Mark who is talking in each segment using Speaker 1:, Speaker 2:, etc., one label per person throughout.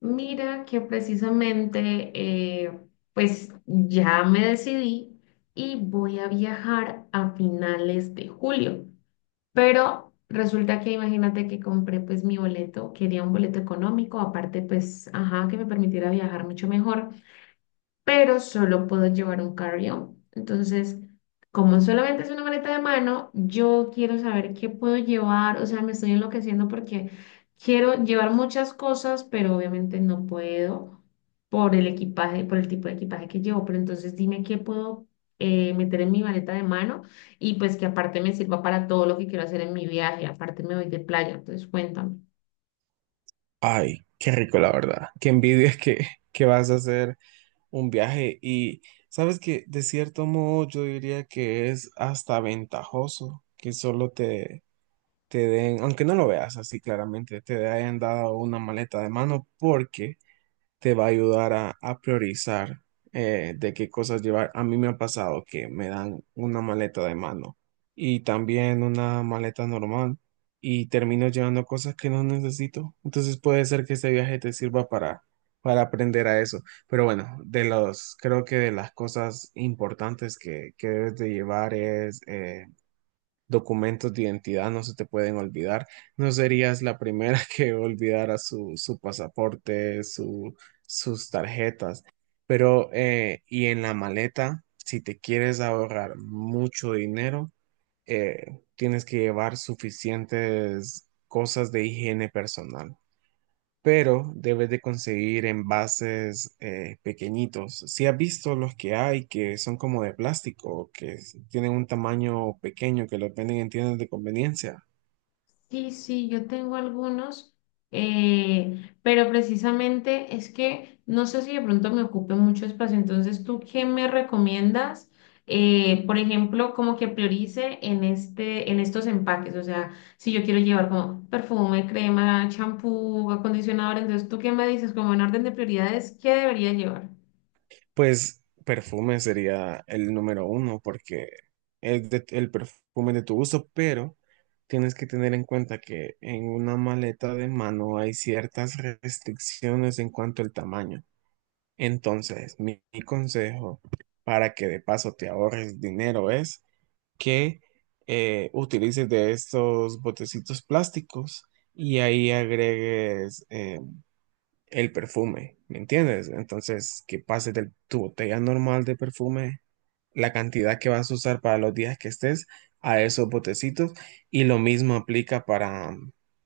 Speaker 1: Mira que precisamente, eh, pues ya me decidí y voy a viajar a finales de julio. Pero resulta que imagínate que compré pues mi boleto, quería un boleto económico, aparte pues, ajá, que me permitiera viajar mucho mejor. Pero solo puedo llevar un carry-on. Entonces, como solamente es una maleta de mano, yo quiero saber qué puedo llevar, o sea, me estoy enloqueciendo porque quiero llevar muchas cosas, pero obviamente no puedo por el equipaje, por el tipo de equipaje que llevo, pero entonces dime qué puedo meter en mi maleta de mano y pues que aparte me sirva para todo lo que quiero hacer en mi viaje. Aparte me voy de playa, entonces cuéntame.
Speaker 2: Ay, qué rico, la verdad. Qué envidia que vas a hacer un viaje. Y sabes que de cierto modo yo diría que es hasta ventajoso que solo te den, aunque no lo veas así claramente, te hayan dado una maleta de mano, porque te va a ayudar a priorizar de qué cosas llevar. A mí me ha pasado que me dan una maleta de mano y también una maleta normal y termino llevando cosas que no necesito. Entonces puede ser que este viaje te sirva para aprender a eso. Pero bueno, de los, creo que de las cosas importantes que debes de llevar es... documentos de identidad no se te pueden olvidar. No serías la primera que olvidara su pasaporte, su, sus tarjetas. Pero, y en la maleta, si te quieres ahorrar mucho dinero, tienes que llevar suficientes cosas de higiene personal, pero debes de conseguir envases pequeñitos. Si has visto los que hay que son como de plástico, tienen un tamaño pequeño, que los venden en tiendas de conveniencia,
Speaker 1: Sí, sí, yo tengo algunos, pero precisamente es que no sé si de pronto me ocupe mucho espacio. Entonces, ¿tú qué me recomiendas? Por ejemplo, como que priorice en en estos empaques. O sea, si yo quiero llevar como perfume, crema, champú, acondicionador, entonces, ¿tú qué me dices? Como en orden de prioridades, ¿qué debería llevar?
Speaker 2: pues perfume sería el número uno porque el perfume de tu gusto, pero tienes que tener en cuenta que en una maleta de mano hay ciertas restricciones en cuanto al tamaño. Entonces, mi consejo para que de paso te ahorres dinero es que utilices de estos botecitos plásticos y ahí agregues el perfume, ¿me entiendes? Entonces, que pases de tu botella normal de perfume la cantidad que vas a usar para los días que estés a esos botecitos, y lo mismo aplica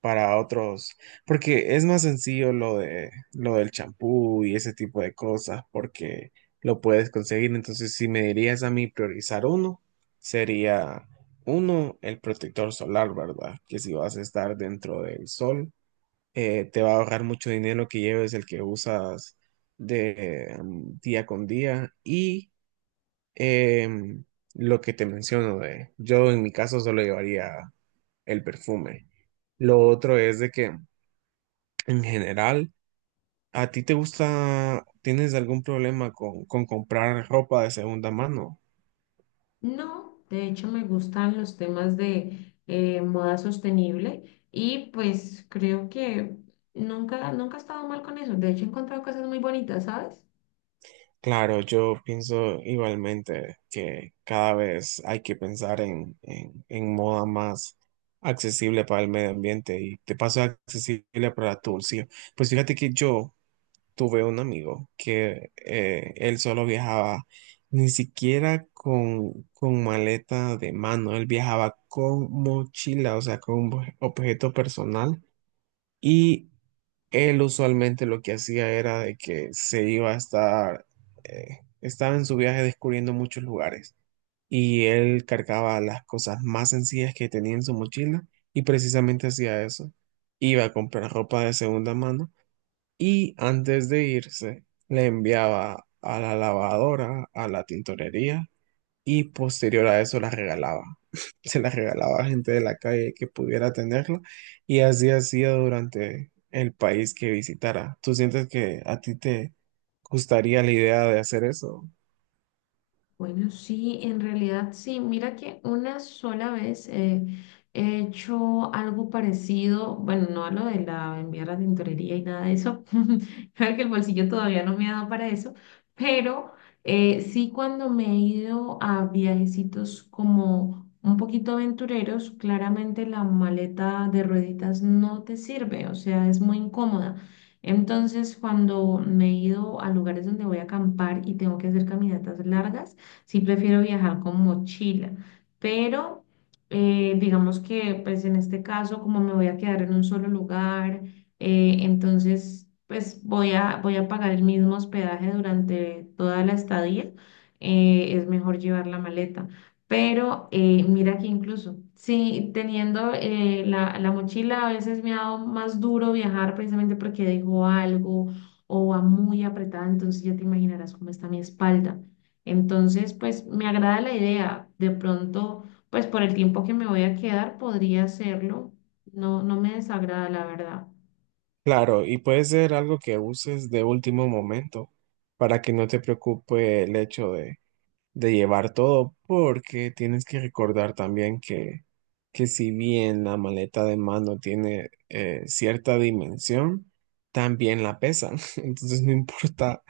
Speaker 2: para otros, porque es más sencillo lo del champú y ese tipo de cosas porque lo puedes conseguir. Entonces, si me dirías a mí priorizar uno, sería uno, el protector solar, ¿verdad? Que si vas a estar dentro del sol, te va a ahorrar mucho dinero que lleves el que usas de día con día. Em, lo que te menciono de, yo en mi caso solo llevaría el perfume. Lo otro es de que, en general, ¿a ti te gusta, tienes algún problema con comprar ropa de segunda mano?
Speaker 1: No, de hecho me gustan los temas de moda sostenible y pues creo que nunca, nunca he estado mal con eso. De hecho he encontrado cosas muy bonitas, ¿sabes?
Speaker 2: Claro, yo pienso igualmente que cada vez hay que pensar en moda más accesible para el medio ambiente y te paso accesible para tu bolsillo. Pues fíjate que yo tuve un amigo que él solo viajaba ni siquiera con maleta de mano, él viajaba con mochila, o sea, con un objeto personal, y él usualmente lo que hacía era de que se iba a estar, estaba en su viaje descubriendo muchos lugares, y él cargaba las cosas más sencillas que tenía en su mochila y precisamente hacía eso. Iba a comprar ropa de segunda mano y antes de irse le enviaba a la lavadora, a la tintorería, y posterior a eso la regalaba. Se la regalaba a gente de la calle que pudiera tenerla, y así hacía durante el país que visitara. ¿Tú sientes que a ti te gustaría la idea de hacer eso?
Speaker 1: Bueno, sí, en realidad sí. Mira que una sola vez he hecho algo parecido. Bueno, no a lo de la enviar a la tintorería y nada de eso, creo que el bolsillo todavía no me ha dado para eso, pero sí, cuando me he ido a viajecitos como un poquito aventureros, claramente la maleta de rueditas no te sirve, o sea, es muy incómoda. Entonces, cuando me he ido a lugares donde voy a acampar y tengo que hacer caminatas largas, sí prefiero viajar con mochila, pero digamos que pues en este caso como me voy a quedar en un solo lugar, entonces pues voy a pagar el mismo hospedaje durante toda la estadía. Es mejor llevar la maleta. Pero mira que incluso, sí, teniendo la mochila a veces me ha dado más duro viajar precisamente porque dejo algo o va muy apretada, entonces ya te imaginarás cómo está mi espalda. Entonces, pues me agrada la idea. De pronto, pues por el tiempo que me voy a quedar, podría hacerlo. No, no me desagrada, la verdad.
Speaker 2: Claro, y puede ser algo que uses de último momento para que no te preocupe el hecho de llevar todo, porque tienes que recordar también que si bien la maleta de mano tiene cierta dimensión, también la pesan. Entonces no importa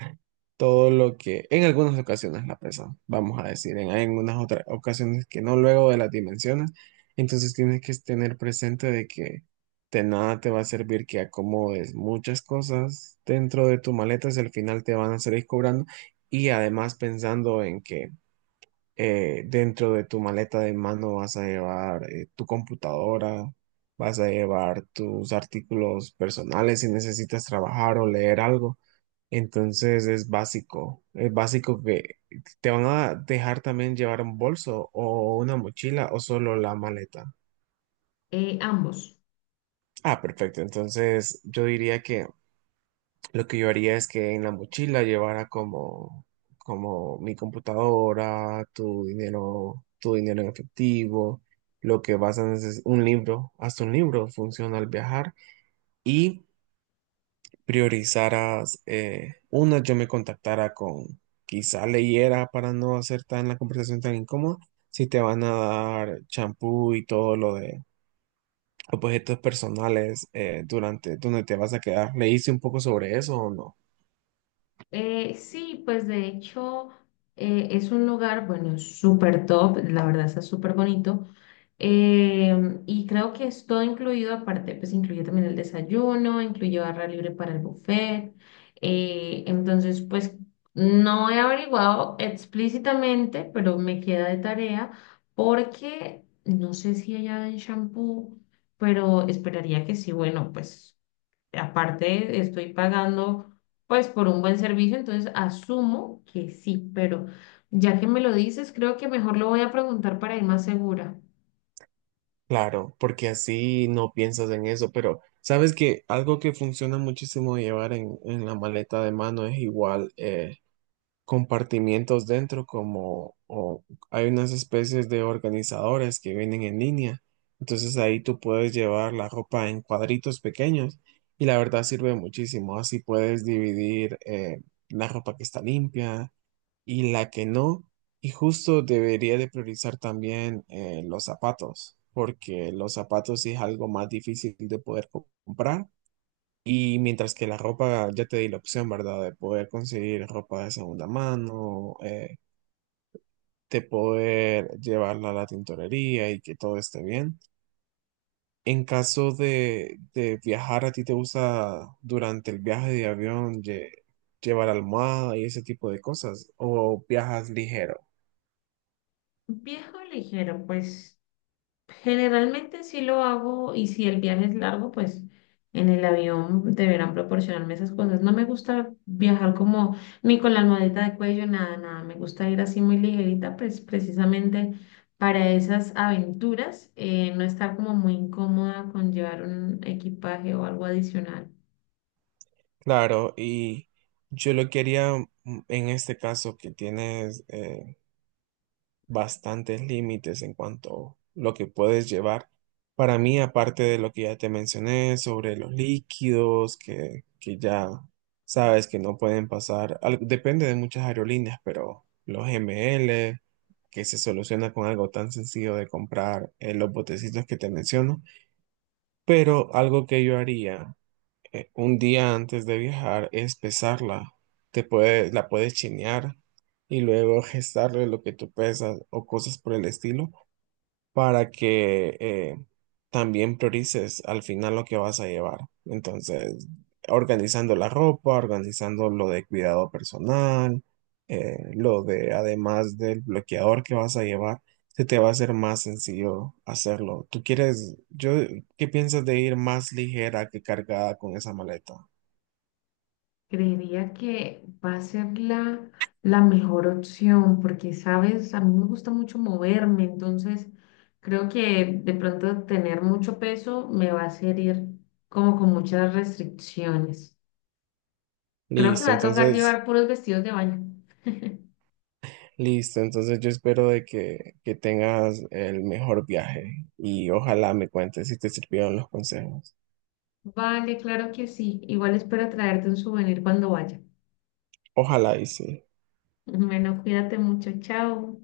Speaker 2: todo lo que en algunas ocasiones la pesan, vamos a decir, en algunas otras ocasiones que no luego de las dimensiones. Entonces tienes que tener presente de que de nada te va a servir que acomodes muchas cosas dentro de tu maleta si al final te van a salir cobrando, y además pensando en que dentro de tu maleta de mano vas a llevar tu computadora, vas a llevar tus artículos personales si necesitas trabajar o leer algo. Entonces es básico que te van a dejar también llevar un bolso o una mochila o solo la maleta.
Speaker 1: Ambos.
Speaker 2: Ah, perfecto. Entonces yo diría que lo que yo haría es que en la mochila llevara como, como mi computadora, tu dinero en efectivo, lo que vas a necesitar, un libro, hasta un libro funciona al viajar, y priorizaras, una, yo me contactara con, quizá leyera para no hacer tan la conversación tan incómoda, si te van a dar champú y todo lo de objetos personales durante donde te vas a quedar. ¿Leíste un poco sobre eso o no?
Speaker 1: Sí, pues de hecho es un lugar, bueno, súper top, la verdad está súper bonito. Em, y creo que es todo incluido. Aparte, pues incluye también el desayuno, incluye barra libre para el buffet. Entonces, pues no he averiguado explícitamente, pero me queda de tarea porque no sé si allá en shampoo, pero esperaría que sí, bueno, pues. Aparte, estoy pagando pues por un buen servicio, entonces asumo que sí, pero ya que me lo dices, creo que mejor lo voy a preguntar para ir más segura.
Speaker 2: Claro, porque así no piensas en eso, pero sabes que algo que funciona muchísimo llevar en la maleta de mano es igual, compartimientos dentro, como o hay unas especies de organizadores que vienen en línea. Entonces ahí tú puedes llevar la ropa en cuadritos pequeños y la verdad sirve muchísimo, así puedes dividir la ropa que está limpia y la que no. Y justo debería de priorizar también los zapatos, porque los zapatos sí es algo más difícil de poder comprar. Y mientras que la ropa, ya te di la opción, ¿verdad? De poder conseguir ropa de segunda mano, de poder llevarla a la tintorería y que todo esté bien. En caso de viajar, ¿a ti te gusta durante el viaje de avión llevar almohada y ese tipo de cosas? ¿O viajas ligero?
Speaker 1: Viejo ligero, pues. Generalmente sí lo hago, y si el viaje es largo, pues en el avión deberán proporcionarme esas cosas. No me gusta viajar como ni con la almohadita de cuello, nada, nada. Me gusta ir así muy ligerita, pues precisamente para esas aventuras. No estar como muy incómoda con llevar un equipaje o algo adicional.
Speaker 2: Claro, y yo lo quería en este caso que tienes bastantes límites en cuanto a lo que puedes llevar. Para mí, aparte de lo que ya te mencioné sobre los líquidos, que ya sabes que no pueden pasar, depende de muchas aerolíneas, pero los ML, que se soluciona con algo tan sencillo de comprar, los botecitos que te menciono, pero algo que yo haría un día antes de viajar es pesarla. Te puede, la puedes chinear y luego gestarle lo que tú pesas o cosas por el estilo para que también priorices al final lo que vas a llevar. Entonces, organizando la ropa, organizando lo de cuidado personal, lo de además del bloqueador que vas a llevar, se te va a hacer más sencillo hacerlo. ¿Tú quieres, yo, qué piensas de ir más ligera que cargada con esa maleta?
Speaker 1: Creería que va a ser la mejor opción porque, sabes, a mí me gusta mucho moverme, entonces creo que de pronto tener mucho peso me va a hacer ir como con muchas restricciones. Creo que
Speaker 2: Listo,
Speaker 1: va a tocar
Speaker 2: entonces,
Speaker 1: llevar puros vestidos de baño.
Speaker 2: listo, entonces yo espero de que tengas el mejor viaje y ojalá me cuentes si te sirvieron los consejos.
Speaker 1: Vale, claro que sí. Igual espero traerte un souvenir cuando vaya.
Speaker 2: Ojalá y sí.
Speaker 1: Bueno, cuídate mucho. Chao.